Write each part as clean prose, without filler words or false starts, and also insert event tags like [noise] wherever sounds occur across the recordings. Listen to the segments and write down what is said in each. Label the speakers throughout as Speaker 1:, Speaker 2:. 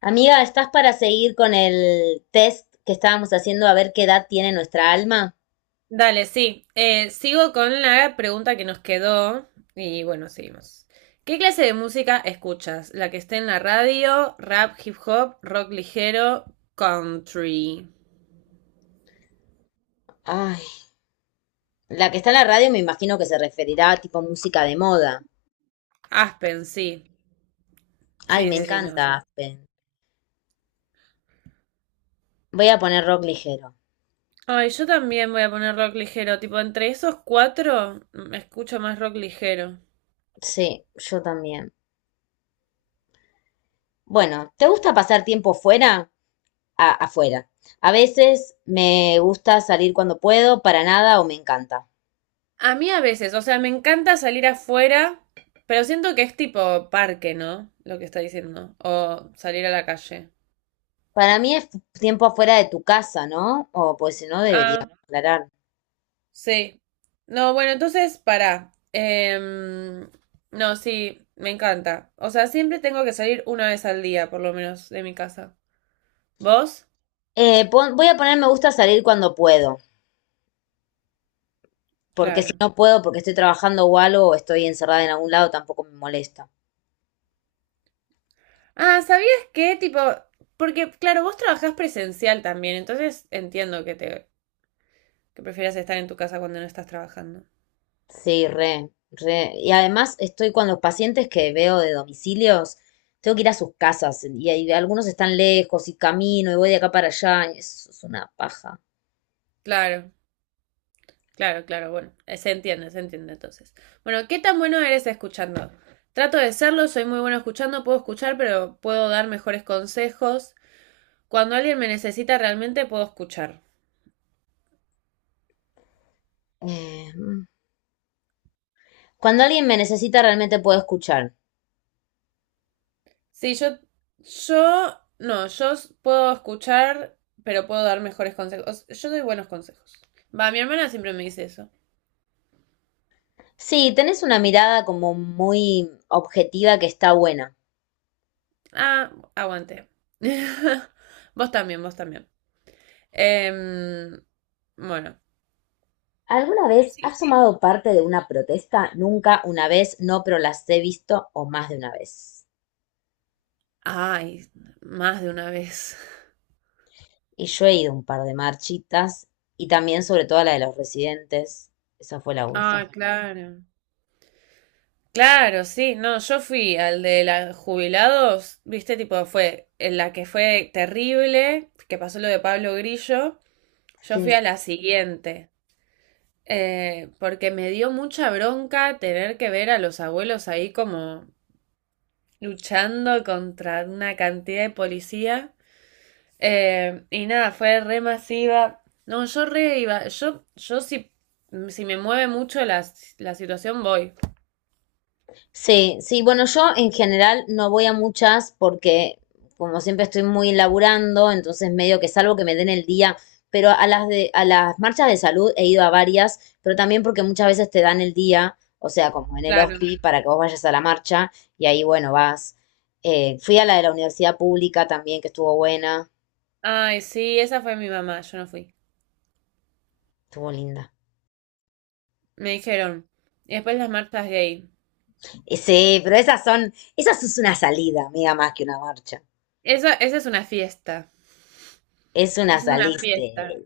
Speaker 1: Amiga, ¿estás para seguir con el test que estábamos haciendo a ver qué edad tiene nuestra alma?
Speaker 2: Dale, sí. Sigo con la pregunta que nos quedó y bueno, seguimos. ¿Qué clase de música escuchas? ¿La que esté en la radio, rap, hip hop, rock ligero, country?
Speaker 1: Ay, la que está en la radio me imagino que se referirá a tipo música de moda.
Speaker 2: Aspen, sí.
Speaker 1: Ay,
Speaker 2: Sí,
Speaker 1: me
Speaker 2: sí, sí, no,
Speaker 1: encanta
Speaker 2: sí.
Speaker 1: Aspen. Voy a poner rock ligero.
Speaker 2: Ay, yo también voy a poner rock ligero. Tipo, entre esos cuatro, escucho más rock ligero.
Speaker 1: Sí, yo también. Bueno, ¿te gusta pasar tiempo fuera? Afuera. A veces me gusta salir cuando puedo, para nada o me encanta.
Speaker 2: A mí a veces, o sea, me encanta salir afuera, pero siento que es tipo parque, ¿no? Lo que está diciendo. O salir a la calle.
Speaker 1: Para mí es tiempo afuera de tu casa, ¿no? O pues si no, debería
Speaker 2: Ah.
Speaker 1: aclarar.
Speaker 2: Sí. No, bueno, entonces, para. No, sí, me encanta. O sea, siempre tengo que salir una vez al día, por lo menos, de mi casa. ¿Vos?
Speaker 1: Voy a poner me gusta salir cuando puedo. Porque si
Speaker 2: Claro.
Speaker 1: no puedo, porque estoy trabajando o algo, o estoy encerrada en algún lado, tampoco me molesta.
Speaker 2: Ah, ¿sabías qué? Tipo, porque, claro, vos trabajás presencial también, entonces entiendo que te, que prefieras estar en tu casa cuando no estás trabajando.
Speaker 1: Sí, re, re. Y además estoy con los pacientes que veo de domicilios, tengo que ir a sus casas y, algunos están lejos y camino y voy de acá para allá. Y eso es una paja.
Speaker 2: Claro, claro, claro, bueno, se entiende entonces. Bueno, ¿qué tan bueno eres escuchando? Trato de serlo, soy muy bueno escuchando, puedo escuchar, pero puedo dar mejores consejos. Cuando alguien me necesita realmente puedo escuchar.
Speaker 1: Eh, Cuando alguien me necesita realmente puedo escuchar.
Speaker 2: Sí, yo, no, yo puedo escuchar, pero puedo dar mejores consejos. Yo doy buenos consejos. Va, mi hermana siempre me dice eso.
Speaker 1: Sí, tenés una mirada como muy objetiva que está buena.
Speaker 2: Ah, aguante. [laughs] Vos también, vos también. Em, bueno,
Speaker 1: ¿Alguna vez
Speaker 2: sí.
Speaker 1: has tomado parte de una protesta? Nunca, una vez, no, pero las he visto o más de una vez.
Speaker 2: Ay, más de una vez.
Speaker 1: Y yo he ido a un par de marchitas y también sobre todo a la de los residentes. Esa fue la última.
Speaker 2: Ah, [laughs] claro. Claro, sí, no, yo fui al de los jubilados, viste, tipo, fue en la que fue terrible, que pasó lo de Pablo Grillo, yo fui
Speaker 1: Sí.
Speaker 2: a la siguiente, porque me dio mucha bronca tener que ver a los abuelos ahí como luchando contra una cantidad de policía, y nada, fue re masiva, no, yo re iba, yo si me mueve mucho la situación voy,
Speaker 1: Sí, sí, bueno, yo en general no voy a muchas porque como siempre estoy muy laburando, entonces medio que salvo que me den el día, pero a las de, a las marchas de salud he ido a varias, pero también porque muchas veces te dan el día, o sea, como en el
Speaker 2: claro.
Speaker 1: hospi, para que vos vayas a la marcha y ahí, bueno, vas. Fui a la de la universidad pública también, que estuvo buena,
Speaker 2: Ay, sí, esa fue mi mamá, yo no fui.
Speaker 1: estuvo linda.
Speaker 2: Me dijeron. Y después las marchas gay.
Speaker 1: Sí, pero esas son, esas es una salida, amiga, más que una marcha.
Speaker 2: Esa es una fiesta.
Speaker 1: Es una
Speaker 2: Es una
Speaker 1: salida.
Speaker 2: fiesta.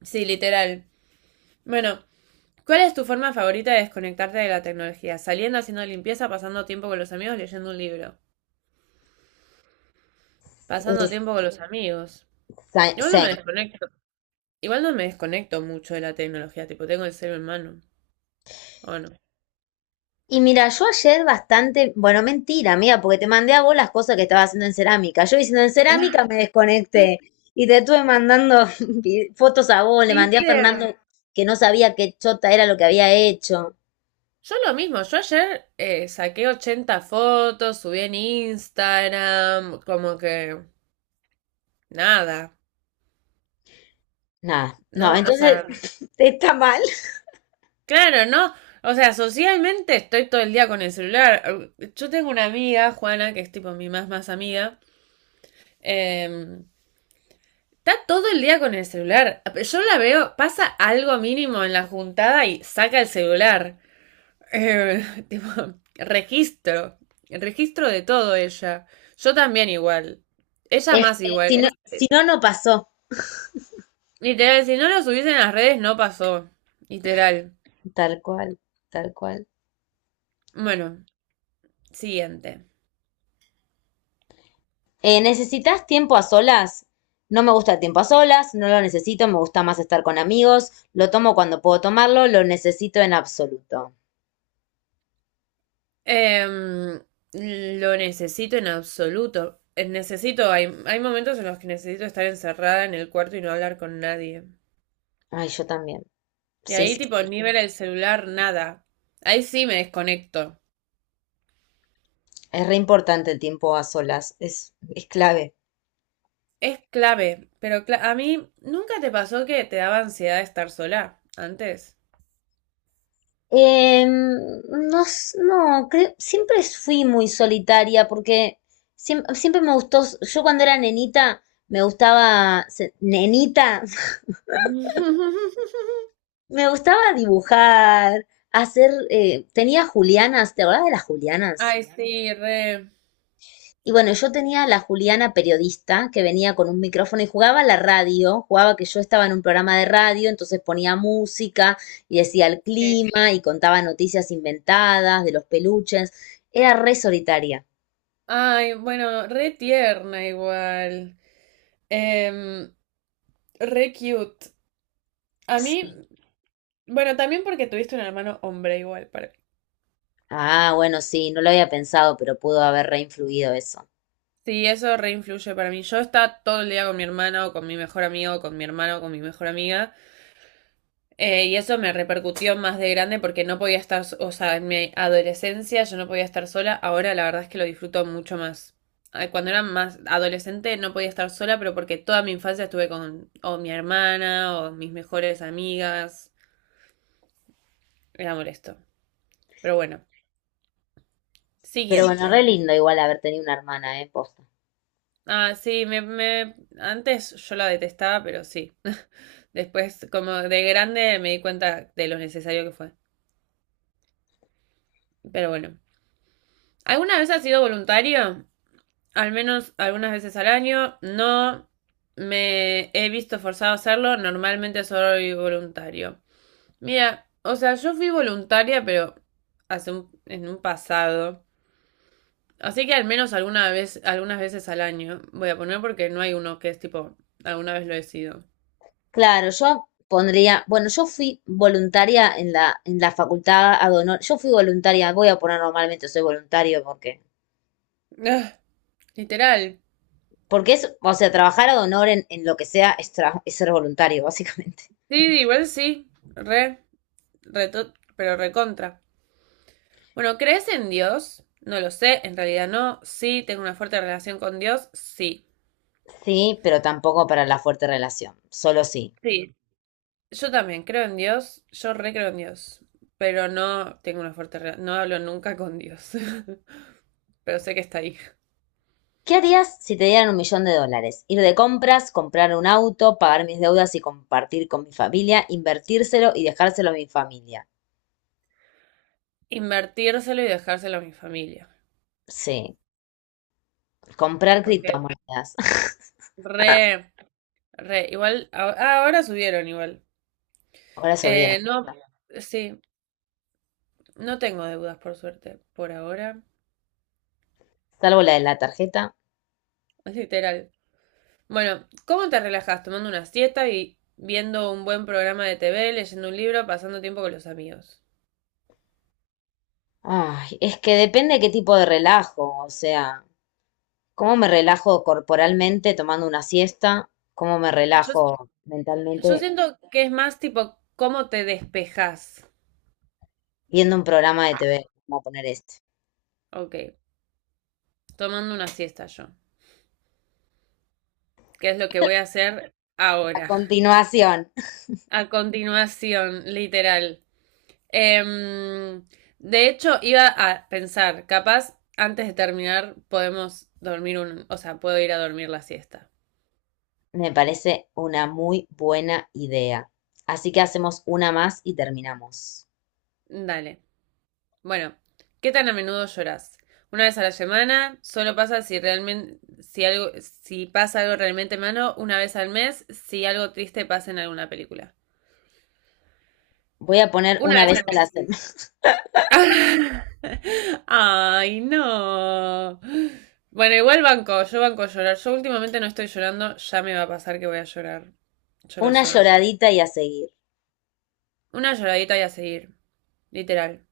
Speaker 2: Sí, literal. Bueno, ¿cuál es tu forma favorita de desconectarte de la tecnología? Saliendo, haciendo limpieza, pasando tiempo con los amigos, leyendo un libro. Pasando
Speaker 1: Es
Speaker 2: tiempo con los amigos. Igual no me
Speaker 1: same.
Speaker 2: desconecto. Igual no me desconecto mucho de la tecnología. Tipo, tengo el celu en mano. Bueno.
Speaker 1: Y mira, yo ayer bastante, bueno, mentira, amiga, porque te mandé a vos las cosas que estaba haciendo en cerámica. Yo diciendo en cerámica me
Speaker 2: [laughs]
Speaker 1: desconecté y te estuve mandando [laughs] fotos a vos, le mandé a
Speaker 2: ¿Viste?
Speaker 1: Fernando que no sabía qué chota era lo que había hecho.
Speaker 2: Yo lo mismo, yo ayer saqué 80 fotos, subí en Instagram, como que nada.
Speaker 1: Nada, no,
Speaker 2: No, o
Speaker 1: entonces
Speaker 2: sea,
Speaker 1: [laughs] está mal.
Speaker 2: claro, ¿no? O sea, socialmente estoy todo el día con el celular. Yo tengo una amiga, Juana, que es tipo mi más más amiga. eh, Está todo el día con el celular. Yo la veo, pasa algo mínimo en la juntada y saca el celular. Eh, [laughs] Tipo, registro. Registro de todo ella. Yo también igual. Ella
Speaker 1: Es
Speaker 2: más
Speaker 1: que
Speaker 2: igual.
Speaker 1: si no, si no, no pasó.
Speaker 2: Literal, si no lo subiesen en las redes no pasó. Literal.
Speaker 1: Tal cual, tal cual.
Speaker 2: Bueno, siguiente.
Speaker 1: ¿Necesitas tiempo a solas? No me gusta el tiempo a solas, no lo necesito, me gusta más estar con amigos, lo tomo cuando puedo tomarlo, lo necesito en absoluto.
Speaker 2: Em, lo necesito en absoluto. Hay momentos en los que necesito estar encerrada en el cuarto y no hablar con nadie.
Speaker 1: Ay, yo también.
Speaker 2: Y
Speaker 1: Sí,
Speaker 2: ahí
Speaker 1: sí,
Speaker 2: tipo
Speaker 1: sí.
Speaker 2: ni ver el celular, nada. Ahí sí me desconecto.
Speaker 1: Es re importante el tiempo a solas, es clave.
Speaker 2: Es clave, pero a mí nunca te pasó que te daba ansiedad estar sola antes.
Speaker 1: Em, no, no, siempre fui muy solitaria porque siempre, me gustó, yo cuando era nenita me gustaba, nenita, [laughs]
Speaker 2: [laughs]
Speaker 1: me gustaba dibujar, hacer, tenía Julianas, ¿te acordás de las Julianas?
Speaker 2: Ay, claro, sí, re.
Speaker 1: Y bueno, yo tenía la Juliana periodista que venía con un micrófono y jugaba a la radio, jugaba que yo estaba en un programa de radio, entonces ponía música y decía el
Speaker 2: Sí.
Speaker 1: clima y contaba noticias inventadas de los peluches. Era re solitaria.
Speaker 2: Ay, bueno, re tierna igual. Em, Re cute. A mí
Speaker 1: Sí.
Speaker 2: Bueno, también porque tuviste un hermano hombre igual para mí.
Speaker 1: Ah, bueno, sí, no lo había pensado, pero pudo haber re influido eso.
Speaker 2: Sí, eso reinfluye para mí. Yo estaba todo el día con mi hermano, con mi mejor amigo, con mi hermano, con mi mejor amiga, y eso me repercutió más de grande porque no podía estar, o sea, en mi adolescencia yo no podía estar sola. Ahora la verdad es que lo disfruto mucho más. Ay, cuando era más adolescente no podía estar sola, pero porque toda mi infancia estuve con o mi hermana o mis mejores amigas. Era molesto. Pero bueno,
Speaker 1: Pero sí, bueno, re
Speaker 2: siguiente.
Speaker 1: lindo igual haber tenido una hermana, ¿eh? Posta.
Speaker 2: Ah, sí, me antes yo la detestaba, pero sí. Después, como de grande, me di cuenta de lo necesario que fue. Pero bueno. ¿Alguna vez has sido voluntario? Al menos algunas veces al año. No me he visto forzado a hacerlo. Normalmente soy voluntario. Mira, o sea, yo fui voluntaria, pero en un pasado. Así que al menos alguna vez, algunas veces al año. Voy a poner porque no hay uno que es tipo, alguna vez lo he sido.
Speaker 1: Claro, yo pondría, bueno, yo fui voluntaria en la facultad ad honor, yo fui voluntaria, voy a poner normalmente soy voluntario porque,
Speaker 2: [sighs] Literal.
Speaker 1: porque es, o sea, trabajar ad honor en lo que sea es, es ser voluntario, [laughs] básicamente.
Speaker 2: Sí, igual sí. Pero recontra. Bueno, ¿crees en Dios? No lo sé, en realidad no. Sí, tengo una fuerte relación con Dios. Sí.
Speaker 1: Sí, pero tampoco para la fuerte relación, solo sí.
Speaker 2: Sí. Yo también creo en Dios. Yo re creo en Dios. Pero no tengo una fuerte relación. No hablo nunca con Dios. [laughs] Pero sé que está ahí.
Speaker 1: ¿Qué harías si te dieran un millón de dólares? Ir de compras, comprar un auto, pagar mis deudas y compartir con mi familia, invertírselo y dejárselo a mi familia.
Speaker 2: Invertírselo y dejárselo a mi familia.
Speaker 1: Sí, comprar
Speaker 2: Porque
Speaker 1: criptomonedas. [laughs]
Speaker 2: re, re. Igual, ahora subieron igual.
Speaker 1: Ahora subieron,
Speaker 2: No, sí. No tengo deudas, por suerte, por ahora.
Speaker 1: salvo la de la tarjeta.
Speaker 2: Es literal. Bueno, ¿cómo te relajas? Tomando una siesta y viendo un buen programa de TV, leyendo un libro, pasando tiempo con los amigos.
Speaker 1: Ay, es que depende qué tipo de relajo, o sea, cómo me relajo corporalmente tomando una siesta, cómo me
Speaker 2: Yo,
Speaker 1: relajo
Speaker 2: yo
Speaker 1: mentalmente
Speaker 2: siento que es más tipo cómo te despejas.
Speaker 1: viendo un programa de TV, vamos a poner este.
Speaker 2: Ok, tomando una siesta yo. ¿Qué es lo que voy a hacer
Speaker 1: A
Speaker 2: ahora?
Speaker 1: continuación.
Speaker 2: A continuación, literal. Em, de hecho, iba a pensar, capaz antes de terminar podemos dormir un, o sea, puedo ir a dormir la siesta.
Speaker 1: Me parece una muy buena idea. Así que hacemos una más y terminamos.
Speaker 2: Dale. Bueno, ¿qué tan a menudo lloras? Una vez a la semana, solo pasa si realmente, si algo, si pasa algo realmente malo, una vez al mes, si algo triste pasa en alguna película.
Speaker 1: Voy a poner
Speaker 2: Una
Speaker 1: una
Speaker 2: vez
Speaker 1: vez
Speaker 2: al
Speaker 1: a la
Speaker 2: mes.
Speaker 1: semana,
Speaker 2: [laughs] Ay, no. Bueno, igual banco, yo banco llorar. Yo últimamente no estoy llorando, ya me va a pasar que voy a llorar.
Speaker 1: [laughs]
Speaker 2: Yo lo
Speaker 1: una
Speaker 2: sé.
Speaker 1: lloradita y a seguir.
Speaker 2: Una lloradita y a seguir. Literal.